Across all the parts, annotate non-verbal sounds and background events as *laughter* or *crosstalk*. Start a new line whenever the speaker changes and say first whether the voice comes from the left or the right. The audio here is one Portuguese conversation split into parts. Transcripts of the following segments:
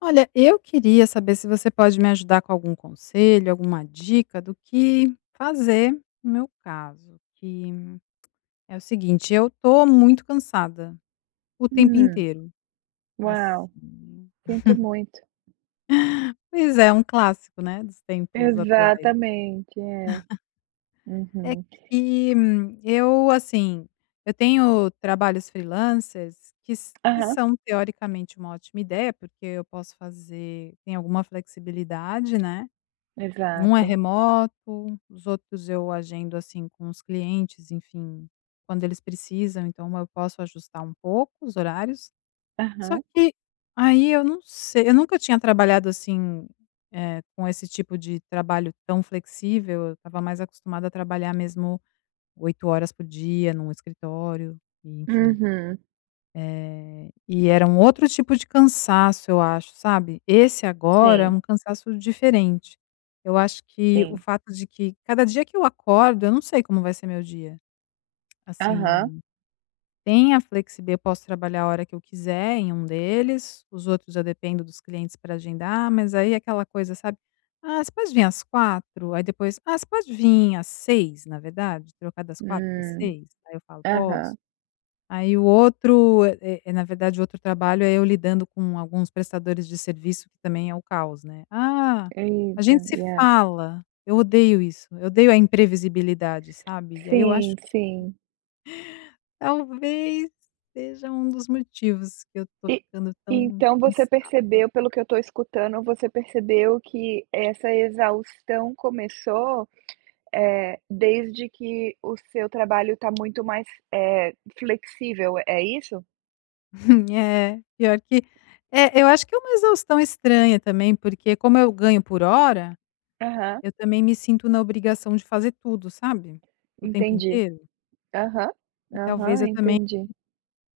left: Olha, eu queria saber se você pode me ajudar com algum conselho, alguma dica do que fazer no meu caso, que é o seguinte, eu tô muito cansada o tempo
right: Hum.
left: inteiro,
right: Uau.
left: assim.
right: Sinto
left: *chuckles*
right: muito.
left: Pois é, um clássico, né, dos tempos atuais.
right: Exatamente, é.
left: *chuckles* É
right: Uhum.
left: que eu, assim, eu tenho trabalhos freelancers que s que
right: Aham.
left: são, teoricamente, uma ótima ideia, porque eu posso fazer tem alguma flexibilidade, né, e um é
right: Exato.
left: remoto, os outros eu agendo, assim, com os clientes, enfim, quando eles precisam, então eu posso ajustar um pouco os horários, só
right: Aham.
left: que aí eu não sei eu nunca tinha trabalhado assim, eh, com esse tipo de trabalho tão flexível, eu estava mais acostumada a trabalhar mesmo 8 horas por dia num escritório e, enfim,
right: Uhum.
left: eh, e era um outro tipo de cansaço, eu acho, sabe, esse agora é
right: Sim.
left: um cansaço diferente. Eu acho que o
right: Sim.
left: fato de que cada dia que eu acordo, eu não sei como vai ser meu dia,
right: Aham.
left: assim, tem a flexib eu posso trabalhar a hora que eu quiser em um deles, os outros eu dependo dos clientes pra agendar, mas aí é aquela coisa, sabe: "Ah, você pode vim às 4h?", aí depois: "Ah, você pode vim às 6h, na verdade. Trocar das 4h para as
right: Hum.
left: 6h?". Aí eu falo: "Posso".
right: Aham.
left: Aí o outro eh eh, na verdade o outro trabalho é eu lidando com alguns prestadores de serviço, que também é o caos, né: "Ah, a
right: Eita,
left: gente se
right: e a
left: fala", eu odeio isso, eu odeio a imprevisibilidade, sabe, e aí eu acho
right: Sim, sim.
left: Talvez seja um dos motivos que eu tô
right: E
left: ficando tão
right: então você
left: cansada.
right: percebeu pelo que eu tô escutando, você percebeu que essa exaustão começou, eh, desde que o seu trabalho tá muito mais, eh, flexível, é isso?
left: Hum, é pior que é, eu acho que é uma exaustão estranha também, porque, como eu ganho por hora,
right: Aham.
left: eu também me sinto na obrigação de fazer tudo, sabe, o tempo
right: Entendi.
left: inteiro.
right: Aham.
left: E talvez
right: Aham,
left: eu também
right: entendi.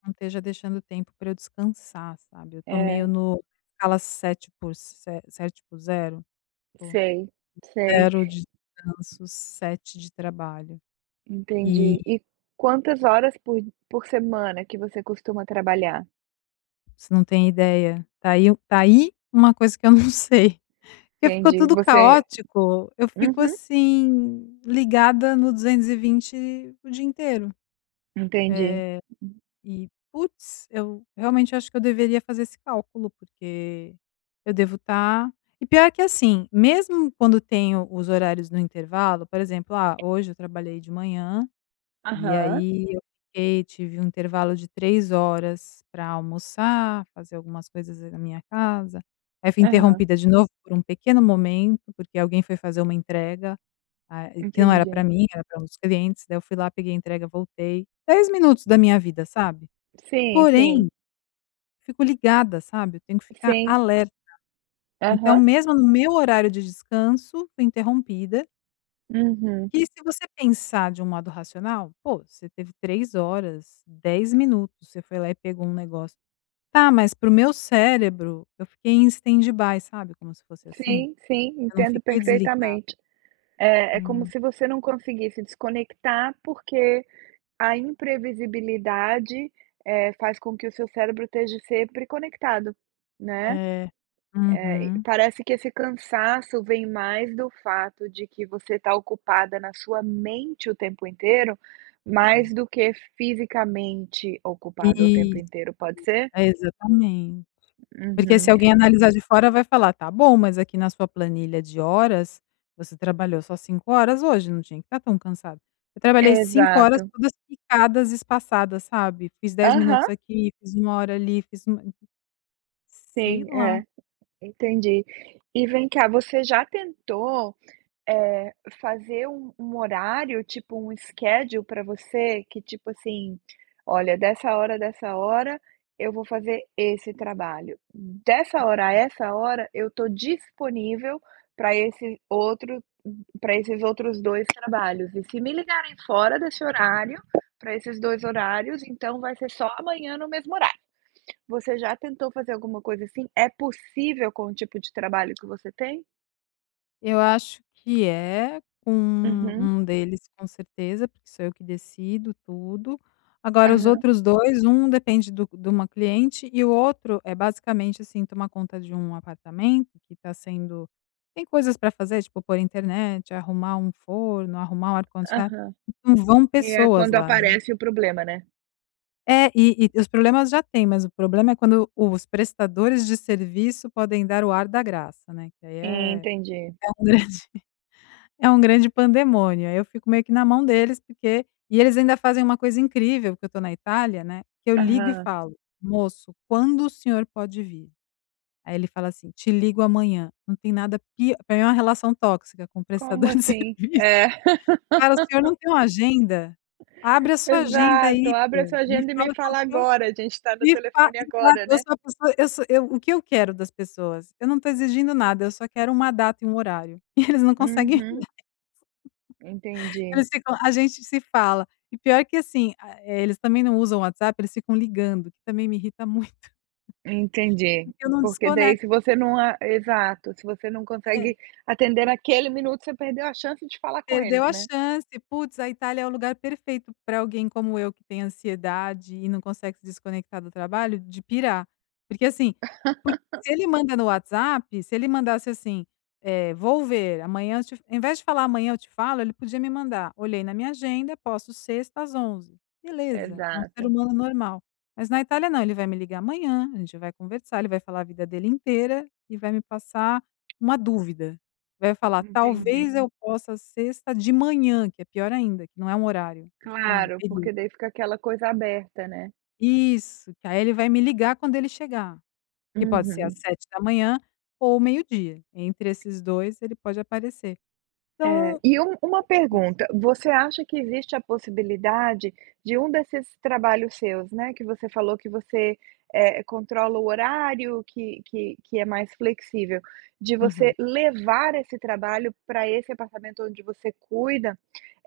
left: não esteja deixando o tempo pra eu descansar, sabe, eu tô meio
right: É.
left: no escala sete por se sete por zero, por
right: Sei, sei.
left: zero de descanço, sete de trabalho, e
right: Entendi, e quantas horas por por semana que você costuma trabalhar?
left: Você não tem ideia, tá aí tá aí uma coisa que eu não sei que ficou
right: Entendi,
left: tudo
right: você
left: caótico, eu fico
right: Uhum.
left: assim, ligada no 220 o dia inteiro.
right: Entendi,
left: Eh,
right: uhum.
left: e putz, eu realmente acho que eu deveria fazer esse cálculo, porque eu devo estar e pior que assim, mesmo quando tenho os horários no intervalo, por exemplo, "Ah, hoje eu trabalhei de manhã e
right: Aham.
left: aí eu fiquei", tive um intervalo de 3 horas pra almoçar, fazer algumas coisas na minha casa, aí fui
right: Aham.
left: interrompida de novo por um pequeno momento, porque alguém foi fazer uma entrega, ah, e que não era pra
right: Entendi.
left: mim, era pra um dos clientes, daí eu fui lá, peguei a entrega, voltei, 10 minutos da minha vida, sabe,
right: Sim, sim.
left: porém fico ligada, sabe, eu tenho que ficar
right: Sim.
left: alerta. Então,
right: Aham.
left: mesmo no meu horário de descanso, fui interrompida
right: Uhum.
left: Que se você pensar de um modo racional, pô, você teve 3 horas, 10 minutos, você foi lá e pegou um negócio tá, mas para o meu cérebro, eu fiquei em standby, sabe, como se fosse assim.
right: Sim, sim,
left: Eu não
right: entendo
left: fiquei desligada.
right: perfeitamente. Eh, é como
left: Hum.
right: se você não conseguisse desconectar, porque a imprevisibilidade, eh, faz com que o seu cérebro esteja sempre conectado, né,
left: É,
right: eh, e
left: uhum.
right: parece que esse cansaço vem mais do fato de que você está ocupada na sua mente o tempo inteiro, mais
left: É.
right: do que fisicamente ocupada o tempo
left: Isso,
right: inteiro, pode ser?
left: é exatamente, porque se
right: Uhum.
left: alguém analisar de fora, vai falar: "Tá bom, mas aqui na sua planilha de horas você trabalhou só 5 horas hoje não tinha que estar tão cansada", eu trabalhei 5 horas,
right: Exato.
left: todas picadas e espaçadas, sabe, fiz 10 minutos
right: Aham.
left: aqui, fiz 1 hora ali, fiz 1 Sei
right: Sim, é,
left: lá.
right: entendi. E vem cá, você já tentou, eh, fazer um um horário, tipo um schedule pra você, que tipo assim: "Olha, dessa hora dessa hora, eu vou fazer esse trabalho, dessa hora a
left: *unintelligible*
right: essa hora, eu estou disponível pra esse outro, hum pra esses outros 2 trabalhos, e, se me ligarem fora desse horário, pra esses 2 horários, então vai ser só amanhã no mesmo horário". Você já tentou fazer alguma coisa assim? É possível com o tipo de trabalho que você tem?
left: Eu acho que é, com
right: Uhum.
left: um deles com certeza, porque sou eu que decido tudo, agora os
right: Aham.
left: outros 2, um depende do de uma cliente e o outro é basicamente, assim, tomar conta de um apartamento que está sendo tem coisas pra fazer, tipo, pôr internet, arrumar um forno, arrumar um ar-condicionado,
right: Aham.
left: e não vão
right: E é
left: pessoas
right: quando
left: lá, né.
right: aparece o problema, né.
left: É, e e os problemas já têm, mas o problema é quando os prestadores de serviço podem dar o ar da graça, né, que aí é
right: Entendi.
left: é um grande é um grande pandemônio, aí eu fico meio que na mão deles, porque e eles ainda fazem uma coisa incrível, que eu tô na Itália, né, que eu ligo e
right: Aham.
left: falo: "Moço, quando o senhor pode vir?", aí ele fala assim: "Te ligo amanhã". Não tem nada pi pra mim é uma relação tóxica com o
right: Como
left: prestador de
right: assim?
left: serviço.
right: É.
left: "Cara, o senhor
right: *laughs*
left: não tem uma agenda? Abre a sua agenda
right: Exato,
left: aí,
right: "abre a
left: pô,
right: sua
left: me
right: agenda e me
left: fala
right: fala
left: qualquer
right: agora, a gente está no
left: me fa"
right: telefone
left: exato,
right: agora,
left: eu
right: né".
left: sou a pessoa eu sou eu o que eu quero das pessoas? Eu não estou exigindo nada, eu só quero uma data e um horário, e eles não conseguem
right: Uhum. Entendi.
left: Eles ficam: "A gente se fala", e pior que assim, a eh, eles também não usam o WhatsApp, eles ficam ligando, que também me irrita muito,
right: Entendi.
left: porque eu não
right: Porque daí
left: desconec
right: se você não a exato, se você não
left: É.
right: consegue atender naquele minuto, você perdeu a chance de falar com
left: Perdeu
right: eles,
left: a
right: né.
left: chance. Putz, a Itália é o lugar perfeito pra alguém como eu, que tem ansiedade e não consegue se desconectar do trabalho, de pirar. Porque assim, por se ele
right: *laughs*
left: manda no WhatsApp, se ele mandasse assim: "Eh, vou ver, amanhã eu te" ao invés de falar "amanhã eu te falo", ele podia me mandar: "Olhei na minha agenda, posso sexta às 11h". Beleza, é um ser
right: Exato.
left: humano normal, mas na Itália não, ele vai me ligar amanhã, a gente vai conversar, ele vai falar a vida dele inteira e vai me passar uma dúvida, vai falar:
right: Entendi.
left: "Talvez eu possa sexta de manhã", que é pior ainda, que não é um horário, é tipo um
right: Claro,
left: período.
right: porque daí fica aquela coisa aberta, né.
left: Isso, que aí, ele vai me ligar quando ele chegar, que pode ser às
right: Uhum.
left: 7 ou meio dia. Entre esses 2, ele pode aparecer. Então
right: É,
left: a
right: e um uma
left: chance
right: pergunta, você acha que existe a possibilidade de um desses trabalhos seus, né, que você falou que você, eh, controla o horário que que que é mais flexível, de você
left: Uhum.
right: levar esse trabalho para esse apartamento onde você cuida,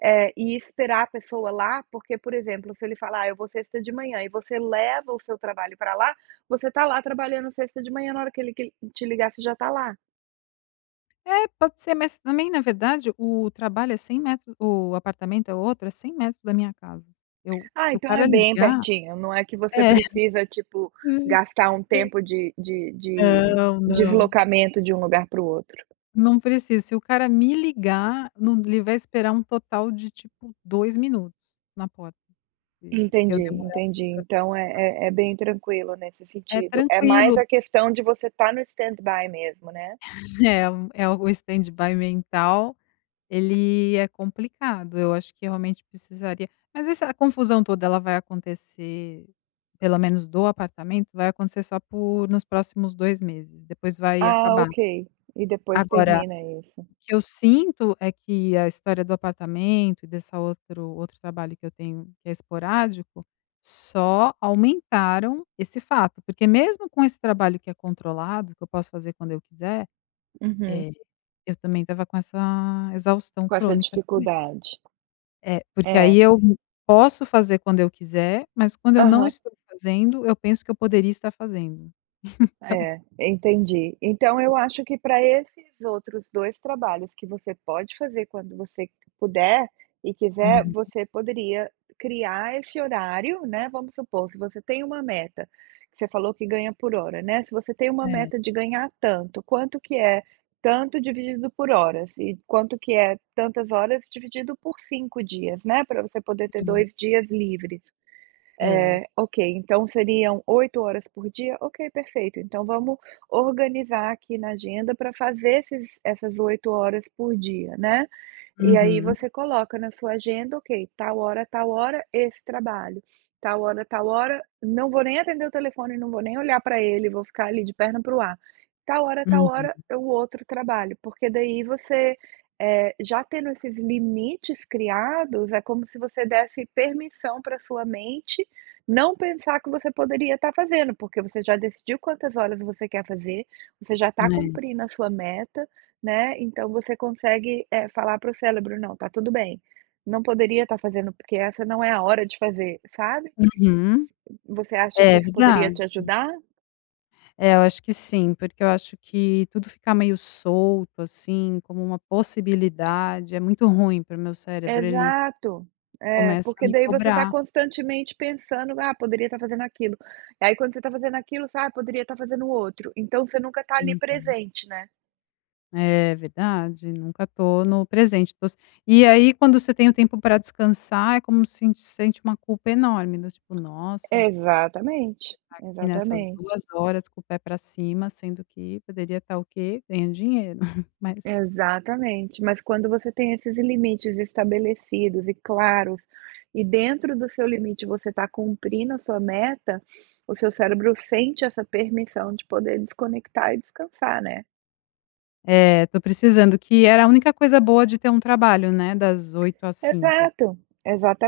right: eh, e esperar a pessoa lá, porque, por exemplo, se ele falar: "Eu vou sexta de manhã", e você leva o seu trabalho para lá, você está lá trabalhando sexta de manhã, na hora que ele que ele te ligasse, já está lá?
left: É, pode ser, mas também na verdade, o trabalho é 100, metros o apartamento é outro, é 100 metros da minha casa. Eu
right: Ah,
left: se o
right: então é
left: cara
right: bem
left: ligar
right: pertinho, não é que você
left: É,
right: precisa tipo,
left: hum,
right: gastar um
left: eu
right: tempo de de de
left: Não, não, eu
right: deslocamento de um lugar para o outro.
left: Não precisa, se o cara me ligar, não, ele vai esperar um total de tipo 2 minutos na porta e se
right: Entendi,
left: eu demorar
right: entendi,
left: para sair,
right: então
left: tal.
right: é é é bem tranquilo, nesse
left: É
right: sentido, é mais
left: tranquilo.
right: a questão de você estar no stand-by mesmo, né.
left: É é o standby mental, ele é complicado, eu acho que, realmente, precisaria mas essa confusão toda ela vai acontecer, pelo menos do apartamento, vai acontecer só por nos próximos 2 meses, depois vai
right: Ah,
left: acabar.
right: ok, e depois
left: Agora,
right: termina isso.
left: o que eu sinto é que a história do apartamento e dessa outro outro trabalho que eu tenho, que é esporádico, só aumentaram esse fato, porque, mesmo com esse trabalho que é controlado, que eu posso fazer quando eu quiser,
right: Uhum.
left: eh, eu também estava com essa exaustão
right: Com essa
left: crônica também.
right: dificuldade.
left: É, porque,
right: É.
left: aí, eu posso fazer quando eu quiser, mas quando eu não
right: Aham.
left: estou fazendo, eu penso que eu poderia estar fazendo,e *chuckles* então.
right: É, entendi. Então eu acho que pra esses outros 2 trabalhos que você pode fazer quando você puder e quiser,
left: Uhum.
right: você poderia criar esse horário, né, vamos supor, se você tem uma meta, que você falou que ganha por hora, né, se você tem uma
left: É.
right: meta de ganhar tanto, quanto que é tanto dividido por horas? E quanto que é tantas horas dividido por 5 dias, né? Pra você poder ter
left: *unintelligible*
right: 2 dias livres,
left: É.
right: eh, ok, então seriam 8 horas por dia, ok, perfeito. Então vamos organizar aqui na agenda para fazer esses essas 8 horas por dia, né, e, aí,
left: Uhum.
right: você coloca na sua agenda: "Ok, tal hora a tal hora, esse trabalho. Tal hora a tal hora, não vou nem atender o telefone, não vou nem olhar para ele, vou ficar ali de perna para o ar. Tal hora a tal
left: Uhum.
right: hora, é o outro trabalho", porque, daí, você, eh, já tendo esses limites criados, é como se você desse permissão para a sua mente não pensar que você poderia estar fazendo, porque você já decidiu quantas horas você quer fazer, você já está
left: É.
right: cumprindo a sua meta, né, então você consegue, eh, falar para o cérebro: "Não, tá tudo bem, não poderia estar fazendo, porque essa não é a hora de fazer", sabe,
left: Uhum.
right: Você acha que
left: É
right: isso poderia te
left: verdade.
right: ajudar?
left: É, eu acho que sim, porque eu acho que tudo ficar meio solto, assim, como uma possibilidade, é muito ruim para o meu cérebro, ele
right: Exato, é,
left: começa a
right: porque,
left: me
right: daí, você está
left: cobrar.
right: constantemente pensando: "Ah, poderia estar fazendo aquilo", e, aí, quando você tá fazendo aquilo, sabe, poderia estar fazendo o outro. Então você nunca está ali,
left: Uhum.
right: presente, né.
left: É verdade, nunca tô no presente, tô s e aí, quando você tem o tempo pra descansar, é como sint sente uma culpa enorme, né, do tipo "Nossa" você
right: Exatamente,
left: tá aqui nessas
right: exatamente.
left: 2 horas com o pé pra cima, sendo que poderia estar o quê? Ganhando dinheiro, *chuckles* mas
right: Exatamente, mas quando você tem esses limites estabelecidos e claros, e dentro do seu limite você tá cumprindo a sua meta, *sniffs* o seu cérebro sente essa permissão de poder desconectar e descansar, né?
left: É, tô precisando, que era a única coisa boa de ter um trabalho, né, das 8:00 às 17:00.
right: Exato,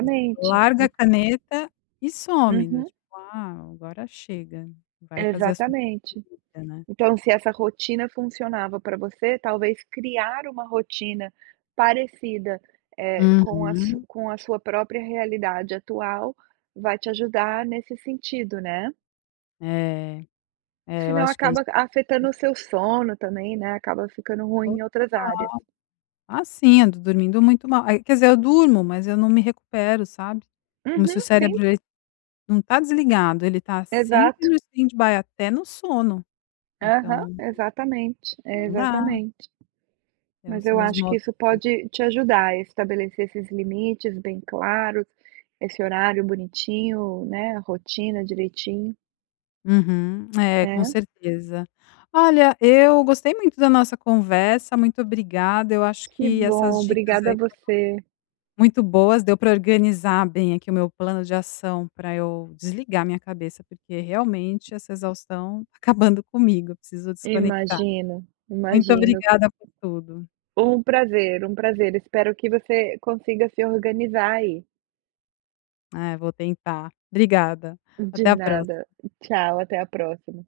left: Você
right: En
left: larga a caneta e some, do
right: Uhum.
left: tipo: "Ah, agora chega, vai fazer as suas",
right: Exatamente.
left: *unintelligible* né.
right: Então, se essa rotina funcionava pra você, talvez criar uma rotina parecida, eh, com a su
left: Uhum.
right: com a sua própria realidade atual, vai te ajudar nesse sentido, né?
left: É, é,
right: Se
left: eu
right: não
left: acho que é isso
right: acaba afetando
left: *unintelligible*
right: o seu sono também, né, acaba ficando ruim
left: Total.
right: em outras áreas.
left: Ah, sim, eu tô dormindo muito mal. Ai quer dizer, eu durmo, mas eu não me recupero, como se o
right: Uhum, sim.
left: cérebro, ele não tá desligado, ele tá sempre
right: Exato.
left: no standby até no sono,
right: Aham,
left: então.
right: exatamente,
left: Não dá.
right: exatamente.
left: É
right: Mas
left: os
right: eu
left: são os
right: acho que
left: modos
right: isso
left: *unintelligible*
right: pode te ajudar a estabelecer esses limites bem claros, esse horário bonitinho, né, a rotina direitinho.
left: Uhum, *clicks tongue* é, com
right: Né?
left: certeza. Olha, eu gostei muito da nossa conversa, muito obrigada. Eu acho
right: Que
left: que essas
right: bom,
left: dicas
right: obrigada a
left: aí foram
right: você.
left: muito boas, deu para organizar bem aqui o meu plano de ação, pra eu desligar a minha cabeça, porque realmente essa exaustão tá acabando comigo, eu preciso desconectar.
right: Imagino,
left: Muito
right: imagino.
left: obrigada por tudo.
right: Um prazer, um prazer. Espero que você consiga se organizar aí.
left: É, vou tentar. Obrigada,
right: De
left: até a
right: nada,
left: próxima.
right: tchau, até a próxima.